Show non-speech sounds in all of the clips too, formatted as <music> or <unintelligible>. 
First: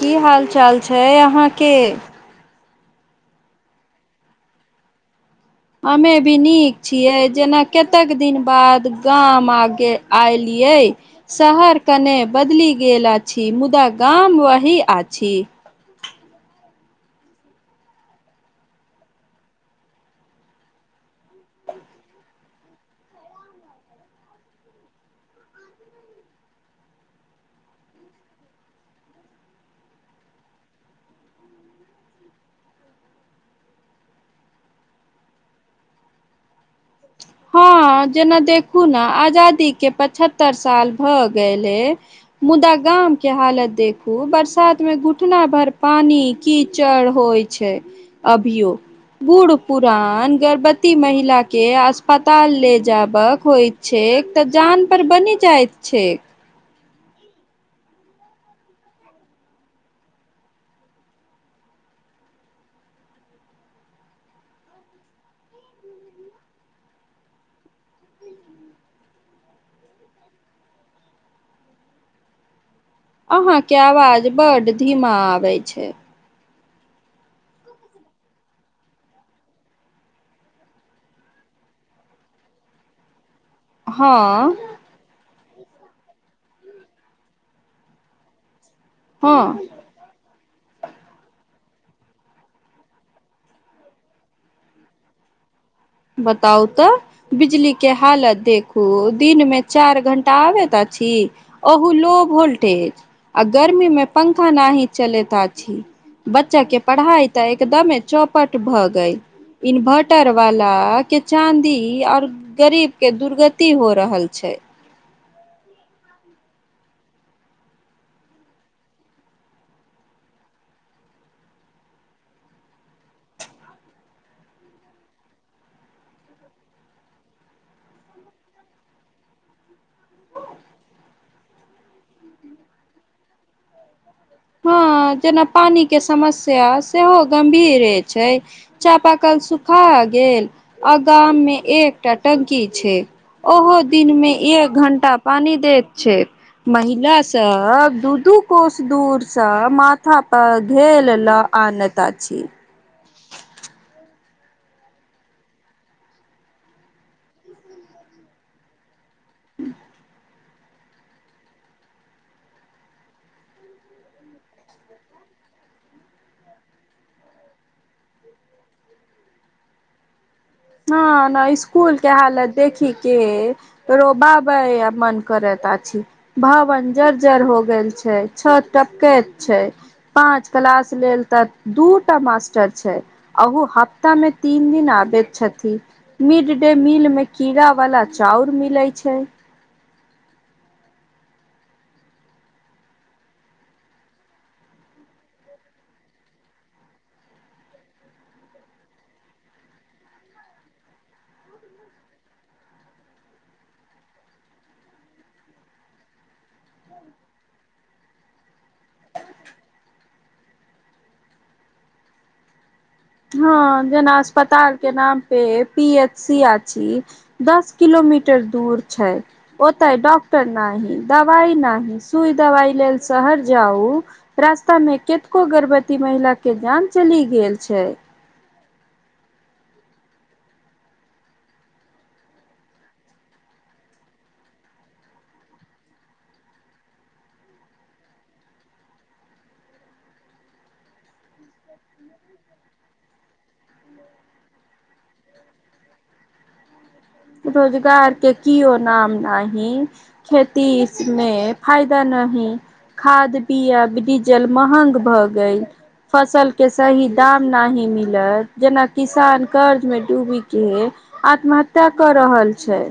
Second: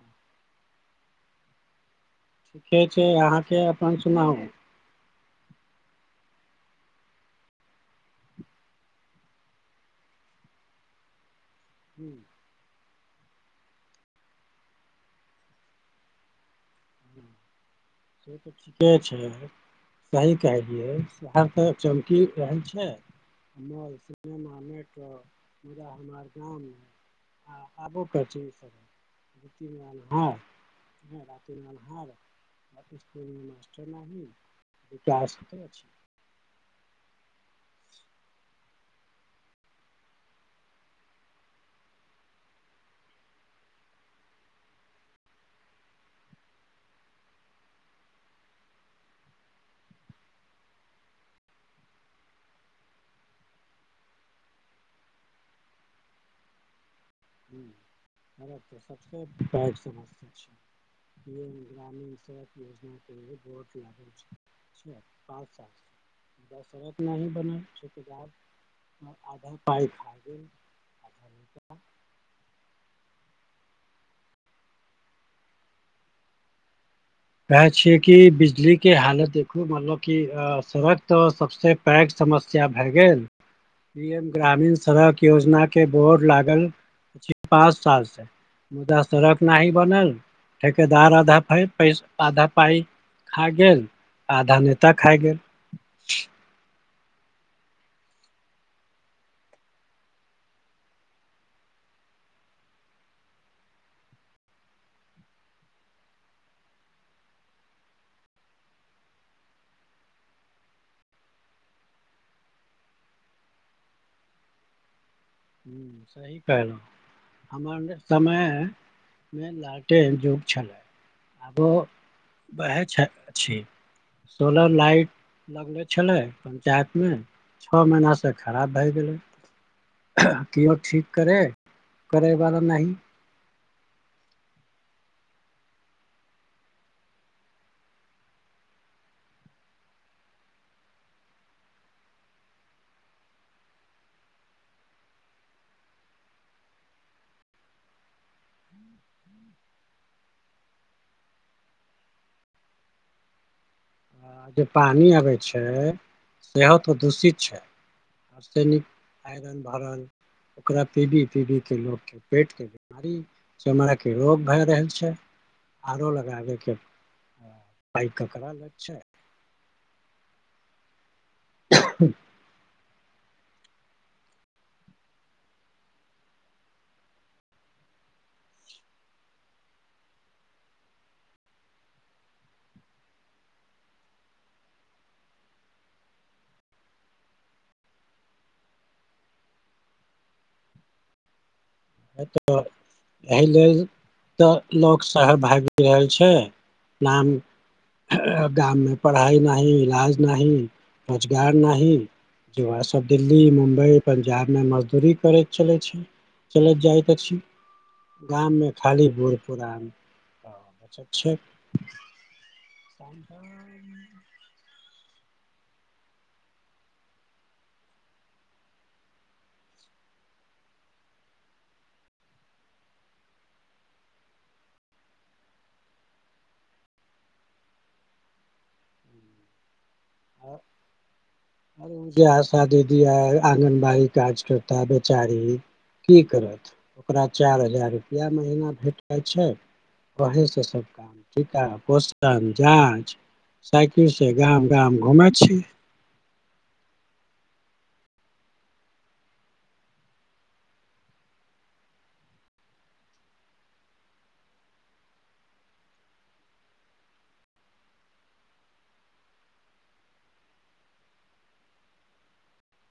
की हाल चाल छै अहाँके? ठीके छै, अहाँके अपन सुनाउ? हमे भी नीक छियै, जेना कतेक दिन बाद गाम आगे आयलियै। शहर हूँ, कने बदलि गेल अछि, मुदा गाम वही आछि। ह <inaudible> से त ठीके छै। सही कहलियै शहर त चमकि रहल छै। मॉल सिनेमा नेटवर्क गाँव आबो पहचान ह। व <unintelligible> हँ जेना देखू ने आजादीके पचहत्तरि साल भ गेलै। मुदा गाम के हालत देखू बरसात में घुटना भर पानी कीचड़ होय छै। छै, अभियो बूढ़ पुरान, गर्भवती महिला के आस स् पताल ले जायब होइत छैक त जान पर बनि जाइत छैक। ह त सबसे पइघ समसा छीक्षंक्ष पीएम ग्रामीण सड़क योजना के लेल बोड लागै छै। पच सा <inaudible> दशरत नही बनल चौकीदार हमर आधा पाइ खा गेल। अहां के आवाज बड धीमा आबै छै। कहै छियै कि बिजलीके हालत देखू मतलब कि सड़क त सबसे पैघ समस्या भय गेल हँ पीएम ग्रामीण सड़क योजना के बोर्ड लागल अछि पाँच साल से मुदा सड़क हँ नहि ही बनल, ठेकेदार आधा पाइ आधा पाइ खाय गेल आधा नेता खा गेल। बताउ त। बिजली के हालत देखू दिन मे चार घंटा आबैत अछी। ओहो लो वोल्टेज आ गर्मी मे पंखा नही चलैत अछि। बच्चा के पढ़ाई ते एकदमे चौपट भ गे इन्वर्टर वाला के चाँदी और गरीब के दुर्गति हो रहल छै्। हूं सही कहलियै। हमर समयमे लाटे युग छलै। आबो वैह छै सोलर लाइट लगले छलै पञ्चायतमे छओ महिनासँ खराब भए गेलै। किओ ठीक करै करैवला नहि। हँ जेना पानि के समस्या सेहो गम्भीर छै। चापाकल सुखा गेल आ गाम मे एकटा टंकी छै। ओहो दिनमे एक घंटा पानी दैत छै। महिला सब दू दू कोस दूर से माथा पर घेल ल आनैत अछि। <inaudible> आओ जे पानि अबै छै सेहो त दूषित छै। आरसेनिक आइरन भरल ओकरा पीडी पीडी के लोग के पेट के बीमारी, चमरा के रोग भए रहल छै आरो लगाबे के पाइ ककरा लग छै? हं ने इसकुल के हालत देखिके रो बाबै मन करैत अछि। भवन जर्जर हो गेल छै छत टपके छै। पाँच क्लास लेल त दूटा मास्टर छै। अहु हफ्ता मे तीन दिन आबैत छथि‍। मिड डे मील मे कीड़ा वाला चाउर मिले छै। ह त एहि लेल त लोक सहर भागि रहल छै नाम गाममे पढ़ाइ नहि, इलाज नहि, रोजगार नहि युवा सब दिल्ली मुम्बई पंजाबमे मजदूरी करै चलै छै। चलैत जाइके छी गाममे खाली बूढ़ पुरान आ हं बचै छै। हँ जेना अस्पताल के नाम पे पी एच सी अछि। दस किलोमीटर दूर छै ओतय डॉक्टर नाही दबाइ नाही सुइ दवाइ लेल शहर जाउ रास्ता मे केतको गर्भवती महिला के जान चली गेल छै। <inaudible> शादी बियाह आंगनबाड़ी कार्यकर्ता बेचारी की करत, ओकरा चारि हजार रुपैआ महीना भेट जाइ छै ओहि से सब काम टीका, पोषण, जाँच साइकिल से गाम गाय घुमै छै। रोजगार के किओ नाम नहि। खेती मे फायदा नहि खाद बीआब डीजल महग भ गेल। फसलके सही दाम नहि ही मिलत जेना किसान कर्जमे डूबिके आत्महत्या क रहल छै।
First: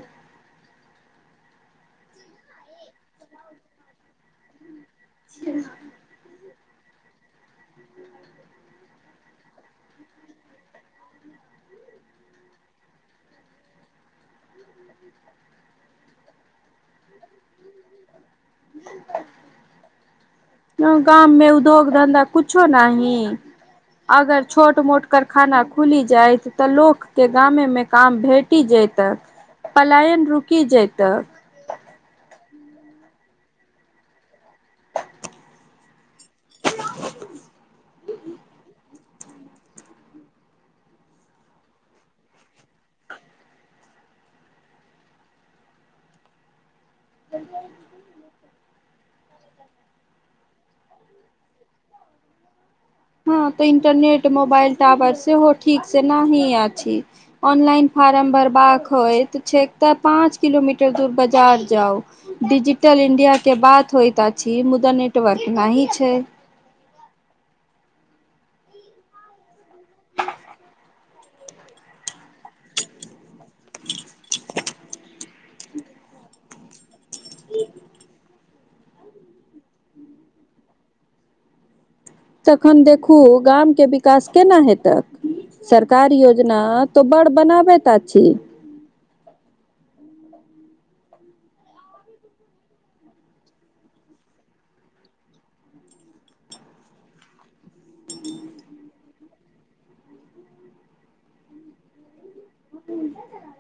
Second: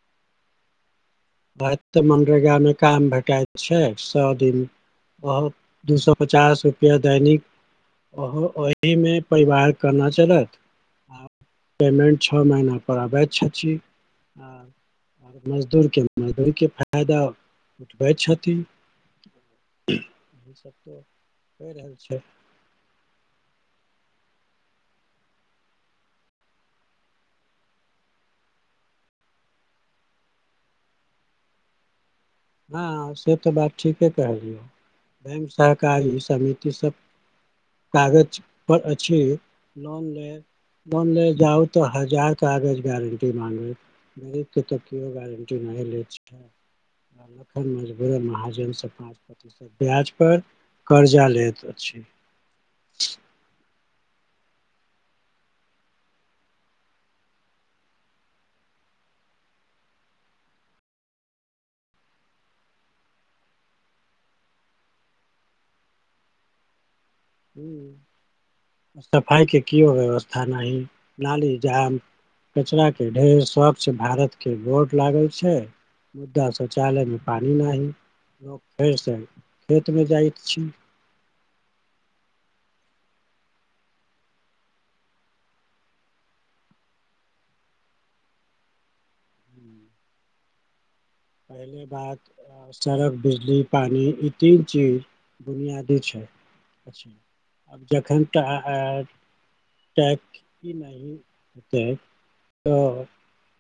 बस मनरेगा मे काम भेटाइत छै सौ दिन बहुत दू सौ पचास के दैनिक ओ एहि मे परिवार केना चलत पेमेंट छओ महीना पर आबैत छथि, मजदूर के मजदूर के फायदा उठबै छथि। सब तो गाममे कहि उद्योग रहल छै धंधा कुछो नहि। अगर छोट मोट कारखाना खुली जायत त लोक के गामे मे काम भेट टि जैत पलायन रुकि जैत। हँ से त बात ठीके कहलियै, बैंक सहकारी समिति सब कागज पर अछि लोन ले लोन ले जाउ त हजार कागज गारंटी माँंगत। गरीबके त केओ गारंटी नहि लै छै। तखन मजबूर महाजनसँ पाँच प्रतिशत ब्याज पर कर्जा लैत अछि। हँ त इंटरनेट मोबाइल टावर सेहो ठीक से न ही अछि। ऑनलाइन फार्म भरबाक होयत छै एक त पाँच किलोमीटर दूर बाजार जाउ। डिजिटल इण्डियाके बात होइत अछि मुदा नेटवर्क नहि छै। हुं सफाइ के केओ व्यवस्था नहि, नाली जाम कचरा के ढेर, स्वच्छ भारत के बोर्ड लागल छै मुदा शौचालयमे पानि नहि, लोक फेरसँ खेतमे जाइत छै। तखन देखू गामके विकास केना हेतै। सरकार योजना त बड़ बनाबैत अछि। हूँ <inaudible> पहले बात अ, सड़क, बिजली, पानी ई तीन चीज बुनियादी छै। आब जखन त ै की नहि ै <unintelligible> त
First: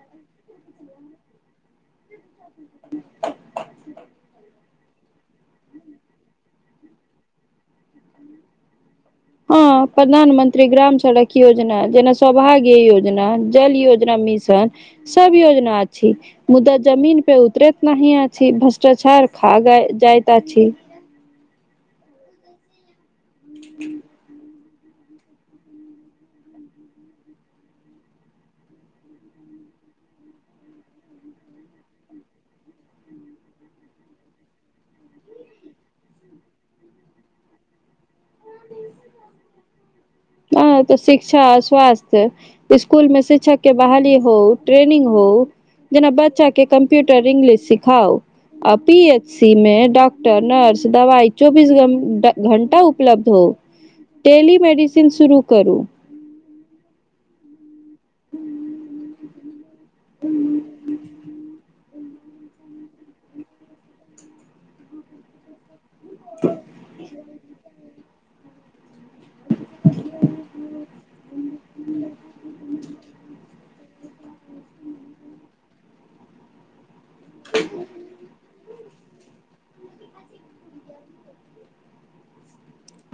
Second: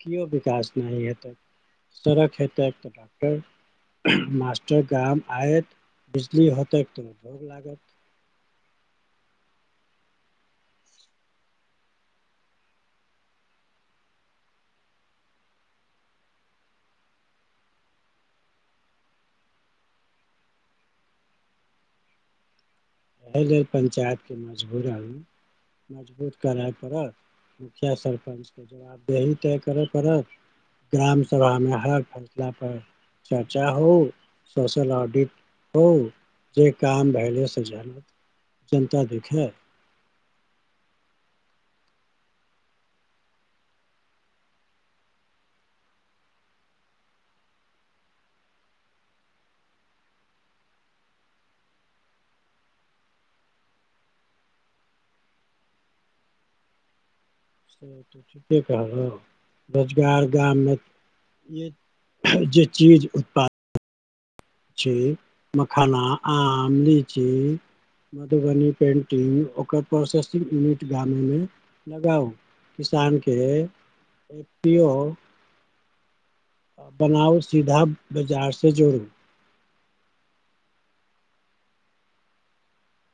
केओ विकास नहि हेतै, सड़क हेतै। एकटा डाक्टर मास्टर गाम आयत बिजली हेतै त भोग लागत हँ, प्रधानमंत्री ग्राम सड़क योजना जेना सौभाग्य योजना, जल योजना मिश छै, सब योजना अछि। मुदा जमीन पे उतरैत नहि अछि, भ्रष्टाचार खा जाइत अछि। एहि लेल पंचायत के मजबूर आदमी। मजबूत करय पड़त, मुखिया सरपंचके जवाबदेही तय करय पड़त। ग्राम सभामे हर फैसला पर चर्चा हो, सोशल ऑडिट हो, जे काम भेलै जानु, जनता दुखी अछि। हँ, त शिक्षा, स्वास्थ्य स्कूल मे शिक्षक के बहाली हो, ट्रेनिंग हो जेना बच्चा के कम्प्यूटर इंग्लिश सिखाउ। आ पी एच सी मे डॉक्टर, नर्स, दवाइ चौबीस घ घण्टा उपलब्ध हो। टेली मेडिसिन शुरू करू। त ठीके कहल यौ, रोजगार बिहारमे जे चीज उत्पाद छै मखाना, आम, लीची मधुबनी पे टिंग ओकर प्रोसेसिंग यूनिट गामेमे लगाउ। किसान के <unintelligible> बनाउ सीधा बाजारसँ जोड़ू।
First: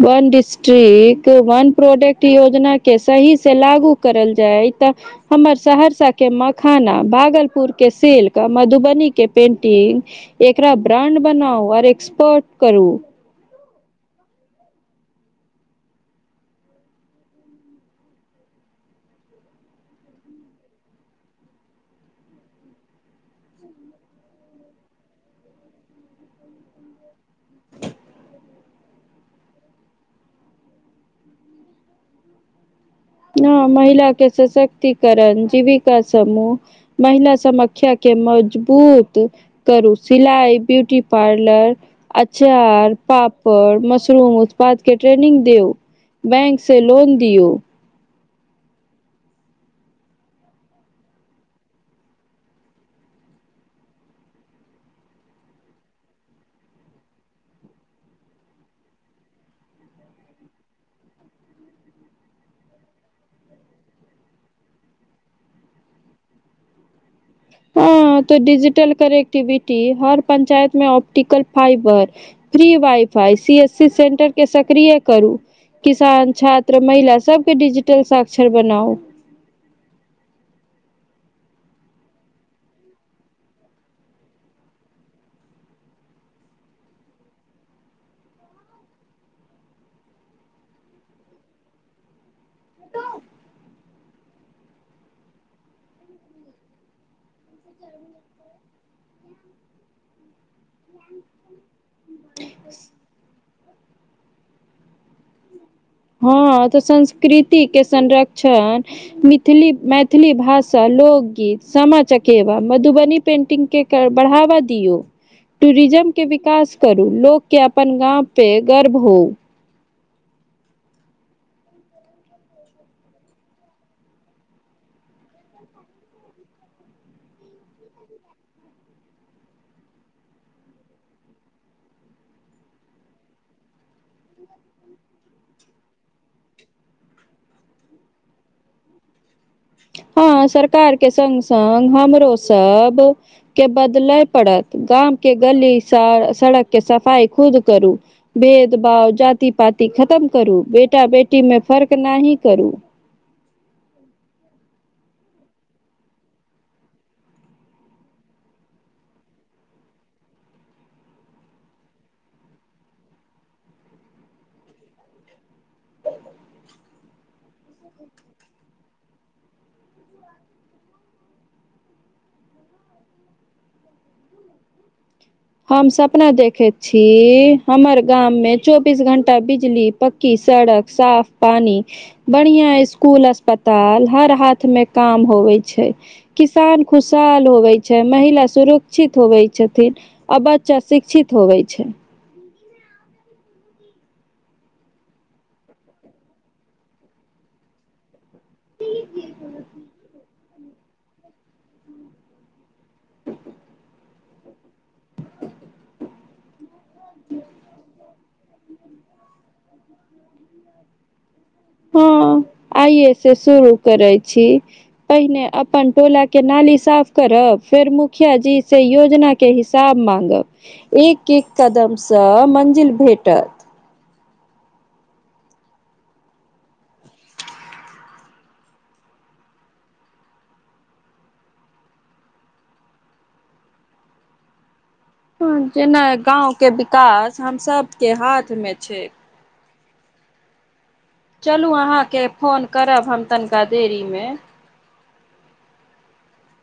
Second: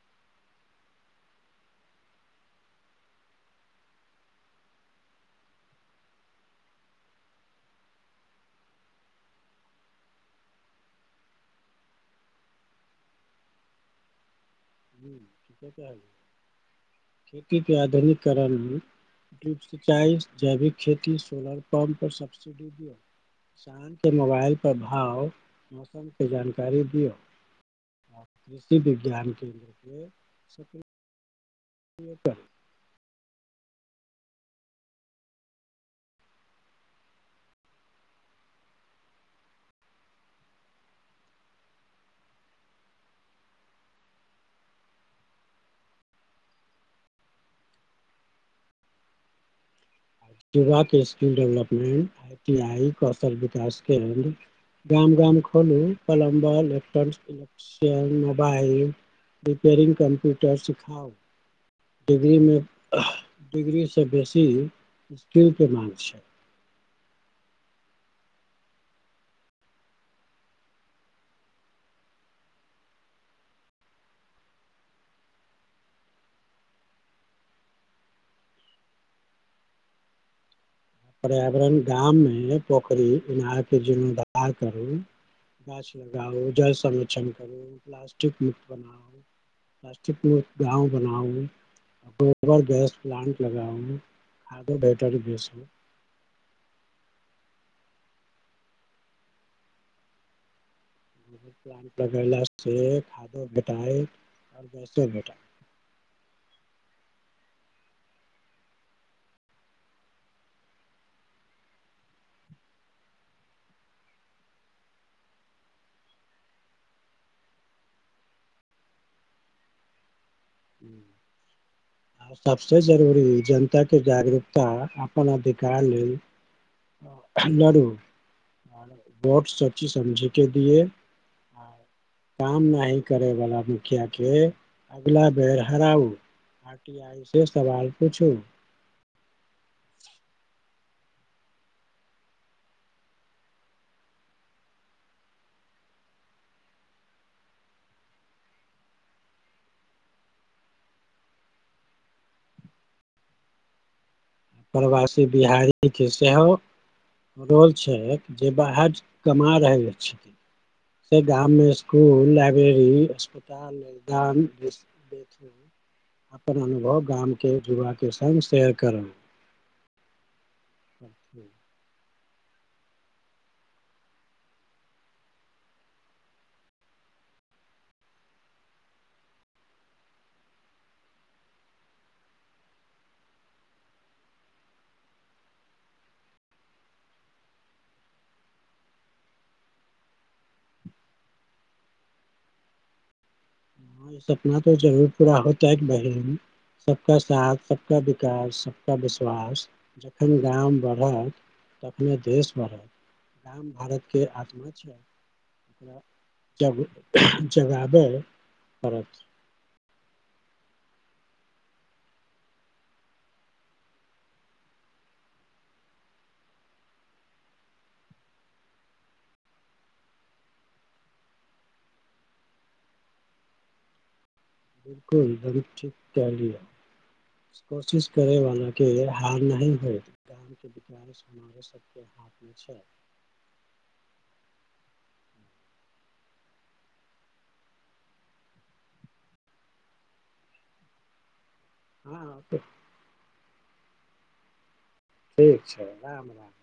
वन डिस्ट्रिक्ट, वन प्रोडक्ट योजनाके सही से लागू करल जाय तऽ हमर सहरसा के मखाना, भागलपुर के सिल्क, मधुबनी के पेंटिंग एकरा ब्राण्ड बनाउ और एक्सपोर्ट करू। हं खेती के आधुनिकीकरण मे सिंचाइ, जैविक खेती, सोलर पम्प पर सब्सिडी दियौ। सांझके मोबाइल पर भाव, मौसमके जानकारी दियौ। आ कृषि विज्ञान केन्द्रके <unintelligible> हँ, महिला के सशक्तिकरण, जीविका समूह महिला समाख्या के मजबूत करू, सिलाइ, ब्यूटी पार्लर अचार, पापड़, मशरूम उत्पाद के ट्रेनिंग दौ। बैंक से लोन दियौ। चवा के skill development, I T I कौशल विकास केन्द्र गाम गाम खोलू, पलम्बर, इलेक्ट्रानिक्स शेयर, मोबाइल रिपेरिंग, कम्प्यूटर सिखाउ। डिग्रीमे डिग्रीसँ बेसी स्किल के मांग छै। हँ, त डिजिटल कनेक्टिविटी हर पंचायत में optical fibre free wifi, C S C सेन्टरके सक्रिय करू। किसान, छात्र, महिला, सबके डिजिटल साक्षर बनाउ। पर्यावरण गाममे पोखरि, इनारके जीर्णोद्धार करू। गाछ लगाउ, जल संरक्षण करू, प्लास्टिक मुक्त बनाउ। प्लास्टिक मुक्त गांव बनाउ गोबर गैस प्लांट लगाउ खादो भेटत बेसी <inaudible> प्लांट लगेला से खादो भेटाय और गैसो भेटाय हँ तऽ संस्कृति के संरक्षण मिथली मैथिली भाषा, लोकगीत, सामा चकेवा, मधुबनी पेंटिंग के के बढ़ावा दियौ टूरिज्मके विकास करू, लोक के अपन गाम पे गर्व होउ <inaudible> आ सबसे जरुरी जनता के जागरूकता अपन अधिकार लेल लडू वोट सोची समझी के दिये काम नाही करे बाला मुखिया के अगला बेर हराउ आर टी आई से सवाल पूछू हँ सरकार के संग संग हमरो सब के बदलय पड़त गाम के गली सर सड़क के सफाई खुद करू भेद- भाव, जाति पाति खतम करू, बेटा बेटी में फर्क नाही करू प्रवासी बिहारी के सेहो रोल छैत जे बाहर कमा रहल छथि से गाम में स्कुल, लाइब्रेरी, अस्पताल, मैदान इ सब लेल अपन अनुभव गामके युवाके संग शेयर करू। <unintelligible> हम सपना देखैत छी हमर गाममे चौबीस घण्टा बिजली पक्की सड़क, साफ पानी बढ़िया इसकुल, अस्पताल, हर हाथ मे काम होवे छै किसान खुशहाल होबै छै, महिला सुरुक्षित होबै छथिन आ बच्चा शिक्षित होबै छै। हं ई सपना त जरूर पूरा होतैक बहिन सबका साथ सब सबका विकास, सबका विश्वास जखन गाम बढ़त तखने देश बढ़त गाम भारतके आत्मा छियै जब जगाबै पड़त। हँ आइए से शुरू करै छी पहिने अपन टोला के नाली साफ करब फेर मुखिया जी से योजना के हिसाब मांगब एक-एक कदमसँ मंजिल भेटत बिलकुल बहूत ठीक कहेलिऐ कोशिश करै वाला के हार नहि होयत गाम के विकास हमारो सबके हाथमे छै। जेना गाँवके विकास हमसब के हाथमे छै चलू अहाँके हाँ तो फोन करब हम तनिका देरी मे ठीक छै राम राम